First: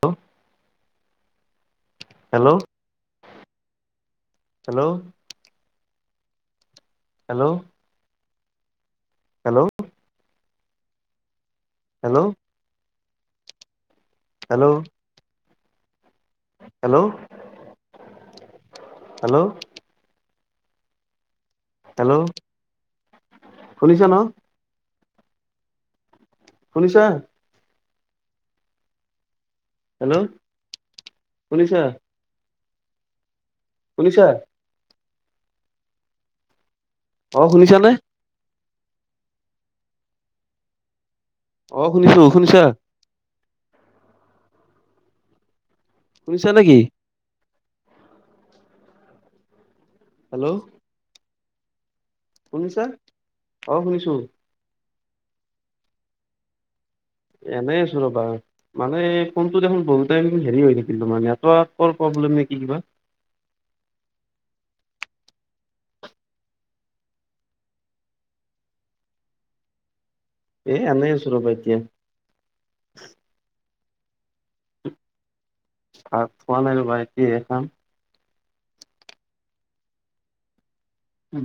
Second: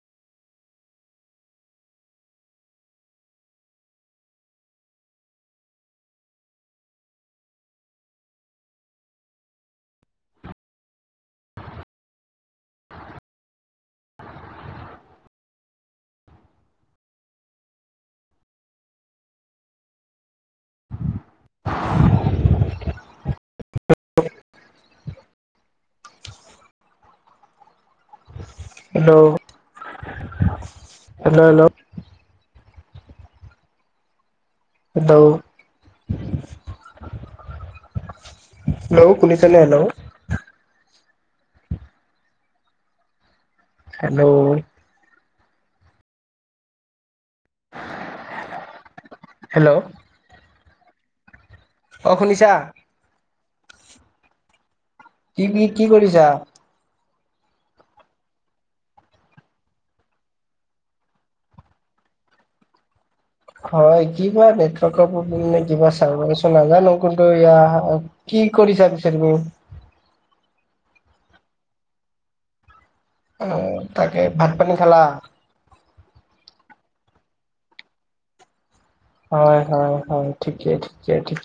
Hello hello hello hello. Hello hello hello hello hello hello শুনিছ ন শুনিছা আৰু হেল্ল' শুনিছা পুলিচা দ অ' শুনিছানে [unintelligible] অ' শুনিছো শুনিছা। হেল্ল'। শুনিছা নেকি? হেল্ল'। হেল্ল'। অ' শুনিছা? অ' শুনিছো। কি কি কি কৰিছা? এনেই আছো ৰবা। মানে ফোনটো দেখোন বলতে হেৰি হৈ থাকিলো মানেহ ব নে কি কিবা হয় কিবা নেটৱৰ্ক প্ৰব্লেম ন কিবা চাৰভাৰ ইচু নাজানো কিন্তু কি কৰিছা বিচাৰিবো এ, এনেছো ৰবা পাইতিয়া আহ তাকে ভাত পানী খালা ভাত খোৱা নাই ৰ'বা কি খাম হয়-হয়-হয় ঠিকেই।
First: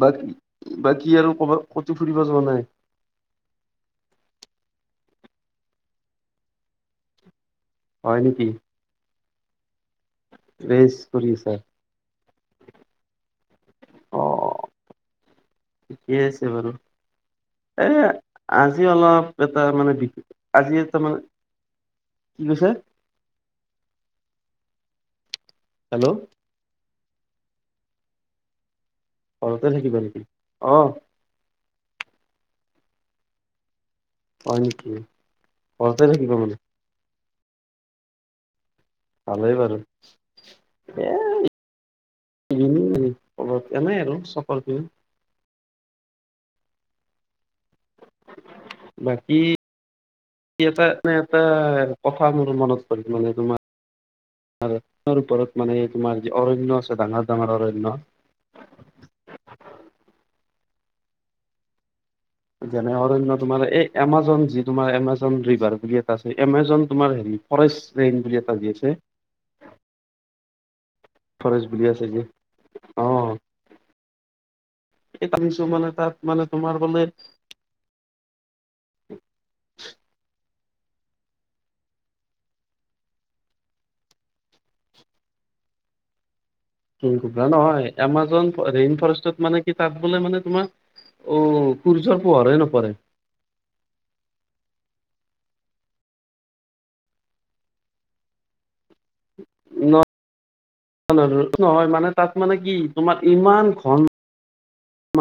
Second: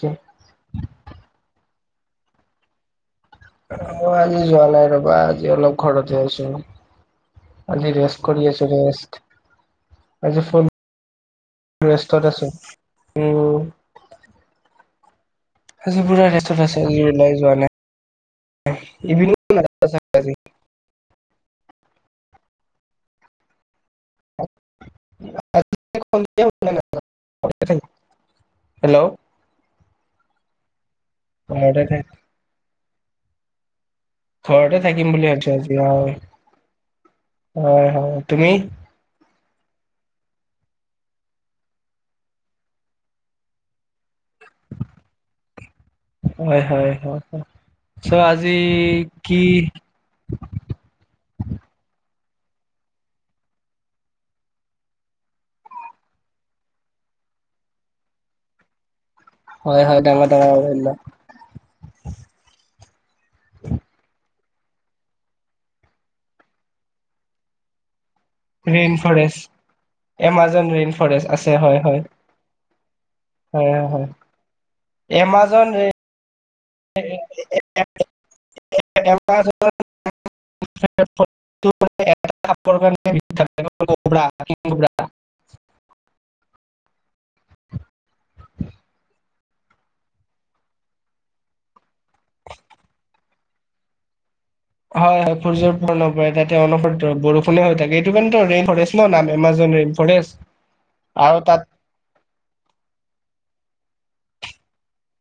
বাকী আৰু কত ফুৰিব যোৱা নাই। অ, আজি যোৱা নাই ৰবা আজি অলপ ঘৰতে হৈ আছো। আজি হয় ৰেষ্ট নেকি কৰি আছো ৰেষ্ট। আজি ফোন ৰেষ্ট কৰি আছা ৰেষ্টত আছো উ। অ আজি ঠিকে পুৰা ৰেষ্ট বাৰু আছে [unintelligible] এ, আজি অলপ এটা মানে ইভিনিং আজি এটা মানে কি কৈছে? [unintelligible] হেল্ল' সন্ধিয়া হ'ল নে নাই? [unintelligible] হেল্ল'। ঘৰতে থাকিব নেকি অ [inaudible] হয় ঘৰতে নেকি থাকিম বুলি ভাবছো। আজি ঘৰতে থাকিব মানে হয়-হয়-হয় তুমি? ভালেই বাৰু এ এনোই আৰু চফৰটো হয়, হয়, হয়, হয়। চ' আজি বাকী কি এটা মানে এটা কথা মোৰ মনত পৰি মানে তোমাৰ আৰু তাৰ ওপৰত মানে তোমাৰ যি অৰণয় আছে ডাঙৰ ডাঙৰ অৰণ্যয় [inaudible] হয় হয় ডাঙৰ ডাঙৰ অৰণ্য। যেনে অৰণ্য তোমাৰ এই এমাজন জি তোমাৰ এমাজন ৰিভাৰ বুলি এটা আছে, এমাজ তোমাৰ হেৰি ফৰেষ্ট ৰেইন বুলি এটা যি আছে rain forest, Amazon rain forest আছে হয় হয়। হয় হয়। সামিছো এমাজন মানে তাত মানে তোমাৰ বোলে [unintelligible] সাপৰ কাৰণে বিখ্যাত তাকো cobra king cobra. [inaudible] King cobra নহয়, এমাজন ৰেইন ফৰেষ্টত মানে কি তাত বোলে মানে তোমাৰ অ, কৰ্জহৰ পোহৰই নপৰে। হয় হয় ফূৰ্যৰ পোহৰ নপৰে, তাতে অনস বৰষুণে হৈ থাকে, এইটো কাৰণেটো ৰেইন ফৰেষ্ট ন' নাম এমাজন ৰেইন ন, ফৰেষ্ট আৰু নহয় মানে তাত মানে কি তোমাৰ ইমান ঘন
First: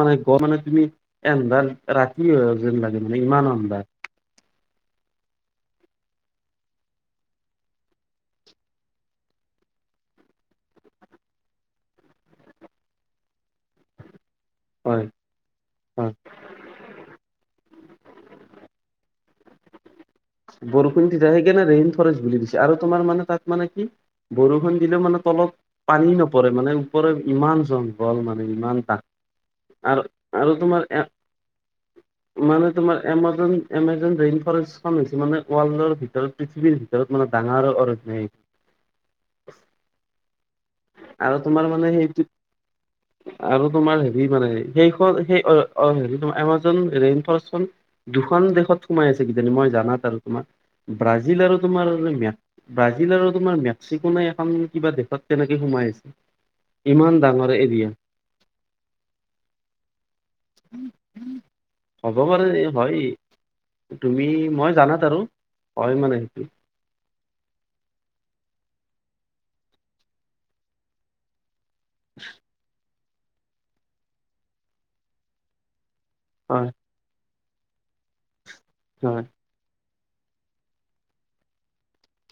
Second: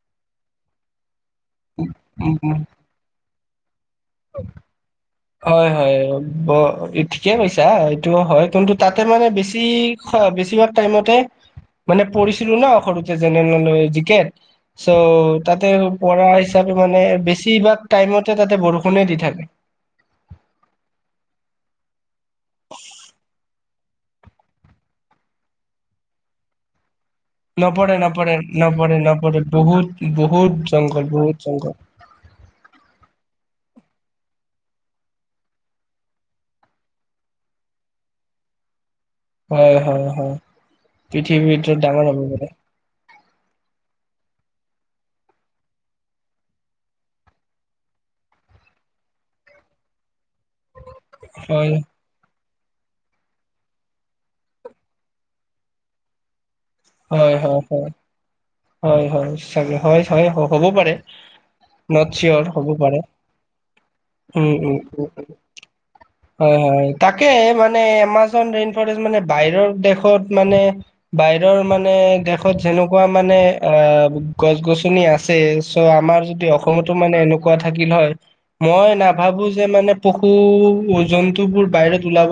মানে গ মানে তুমি এনডাল ৰাতি যেন লাগে মানে ইমান আন্ধাৰ অ, হয় হয় ব' ঠিকে কৈছা এইটো হয়, কিন্তু তাতে মানে বেছি বেছিভাগ টাইমতে মানে পৰিছিলো ন' সৰুতে জেনেললৈ জিকেট চ' হয় তাতে হয় পৰা হিচাপে মানে বেছিভাগ টাইমতে তাতে বৰষুণ ষুণে দি থাকে। বৰষুণ দিতিয়া সেইকাৰণে ৰেইন ফৰেষ্ট বুলি দিছে, আৰু তোমাৰ মানে তাক মানে কি, বৰষুণ দিলেও মানে তলত পানী নপৰে মানে ইমান নপঢ়ে জংঘল নপঢ়ে মানে ইমান নপঢ়ে তাক, নপঢ়ে বহুত আৰু বহুত আৰু তোমাৰ জংঘল বহুত জংঘল মানে তোমাৰ এমাজন এম ৰেইন ফৰেষ্ট খন হৈছে মানে ৱৰ্ল্ডৰ ভিতৰত পৃথিৱীৰ ভিতৰত মানে ডাঙৰ অৰধেই। হয় হয় হয়, আৰু তোমাৰ পৃথিৱীৰটো মানে ডাঙৰ সেইটো অভিজ্ঞতা। আৰু তোমাৰ হেৰি মানে সেইখন সে-অ-অহ হেৰী তোমাৰ এমাজন ৰেইন ফৰেষ্টখন দুখন দেশত সোমাই আছে কিজানি মই জানাত আৰু তোমাৰ, ব্ৰাজিল আৰু হয় তোমাৰ ম ব্ৰাজিল আৰু তোমাৰ মেক্সিকো নাই এখন কিবা দেশত কেনেকে সোমাই আছে। ইমান হয় ডাঙৰ হয় হয় এৰিয়া। হয় হয় চাগে, হয় হয় হ'ব পাৰে। নট হ'ব চিয়ৰ পাৰে হ'ব পাৰে, হয় তুমি উম মই উম জানাত উ। আৰু হয় মানে সেইটো হয় হয়, তাকে মানে এমাজন। মানে বাহিৰৰ দেশত মানে বাহিৰৰ মানে দেশত যেনেকা এনেকুৱা মানে অ গছ গছনি আছে চ' আমাৰ যদি হয় অসমতো মানে এনেকুৱা থাকিল হয় মই হয় নাভাবো যে মানে পশু জন্তুবোৰ বাহিৰত ওলাব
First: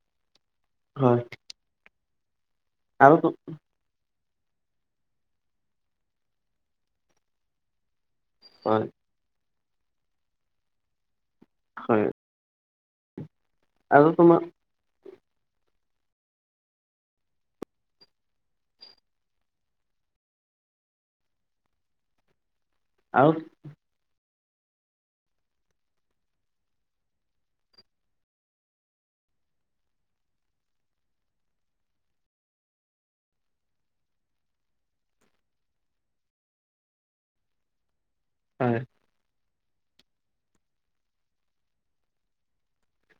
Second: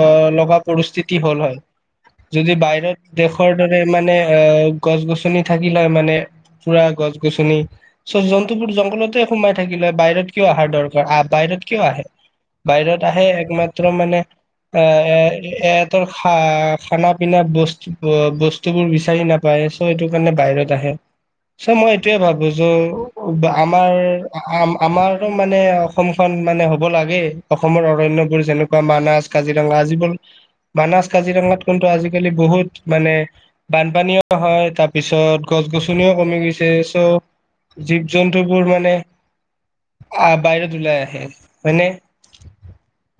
আহ লগা পৰিস্থিতি হ'ল হয় যদি বাহিৰত আৰু তো- দেশৰ দৰে মানে এ গছ গছনি থাকি লয় মানে পুৰা গছ গছনি চ জন্তুবোৰ হয় জংঘলতে সোমাই থাকিলে বাহিৰত কিয় অহাৰ দৰকাৰ আহ বাহিৰত কিয় আহে হয় বাহিৰত আহে একমাত্ৰ আৰু মানে তোমাৰ এ এ এহ তৰ খা-খানা পিনা বস্তু বস্তু বোৰ বিচাৰি নাপায়, চ' এইটো কাৰণে বাহিৰত আহে, চ' মই এইটোয়ে ভাবো আৰু য' আমাৰ আ-আম-আমাৰ টো মানে অসমখন মানে হ'ব লাগে, অসমৰ অৰণ্যবোৰ যেনেকুৱা মানাজ কাজিৰঙা আজিবল, বানাছ কাজিৰঙাত কিন্তু আজিকালি বহুত মানে বানপানীও হয়, তাৰপিছত গছ গছনিও কমি গৈছে চ' যি জন্তুবোৰ হয় মানে আহ বাহিৰত ওলাই আহে, মানে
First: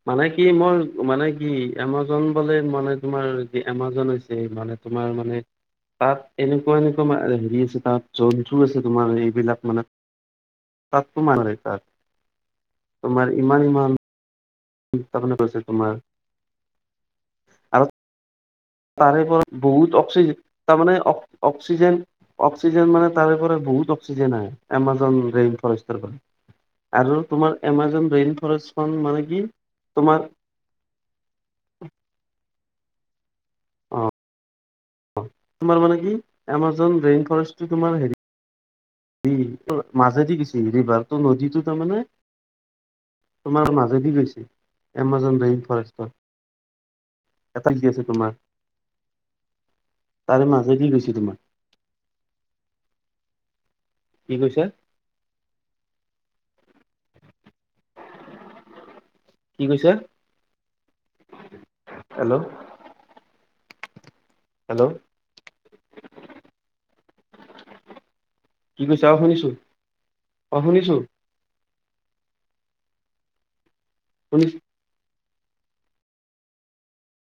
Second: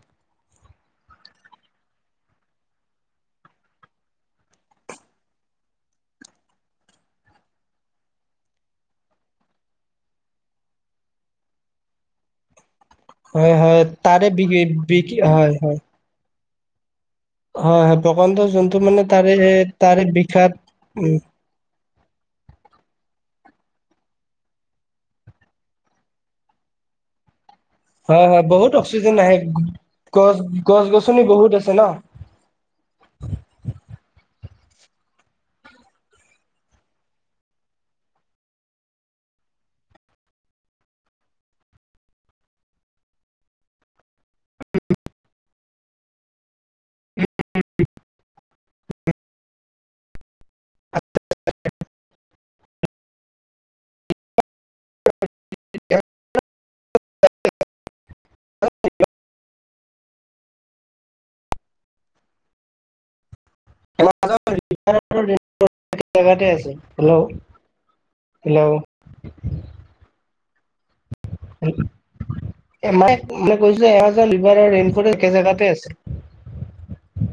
মানে কি মই মানে কি এমাজ বোলে মানে তোমাৰ এমাজন হৈছে মানে তোমাৰ মানে তাত এনেকুৱা এনেকুৱা ম হেৰি আছে তাত জন্তু আছে তোমাৰ এইবিলাক মানে তাতপমানানৰাই ত হয় হয় তাৰোৰে বিক বিক তাৰমানে কৈছে হয় হয় তোমাৰ হয় হয় প্ৰকা য তাৰেপ বহুত অক্সিজেন তাৰমানে উম অক্সিজে অক্সিজেন মানোৰে বহুত অক্সিজেন আহ এমাজন ৰাইন ফৰেষ্টৰ পৰা আৰু তোমাৰ এমাজন হয় ৰেইন হয় বহুত ফৰেষ্টখন অক্সিজেন মানে আহে কি তোমাৰ গছ গছ গছনি বহুত আছে ন অ তোমাৰ মানে কি এমাজন ৰেইন ফৰেষ্টটো তোমাৰ হেৰি মাজেদি গছেি ৰিভাৰ ত নদীতটো তাৰমানমানে তোমাৰ মাজেদি গৈছে এমাজন ৰাইন ফৰেষ্টৰ এটাল কি আছে তোমাৰ তাৰে মাজেদি গৈছে তোমাৰ কি কৈছা [unintelligible] অ কি কৈছে হেল্ল' হেল্ল' [unintelligible] তে আ হেল্ল' হেল্ল' কি কৈছা অ শুনিছো অ শুনিছো মায় মানে কৈছো এমাজন শুনিছো ৰিভাৰ আৰু ৰেইন ফৰেষ্ট একে জেগাতে আছে।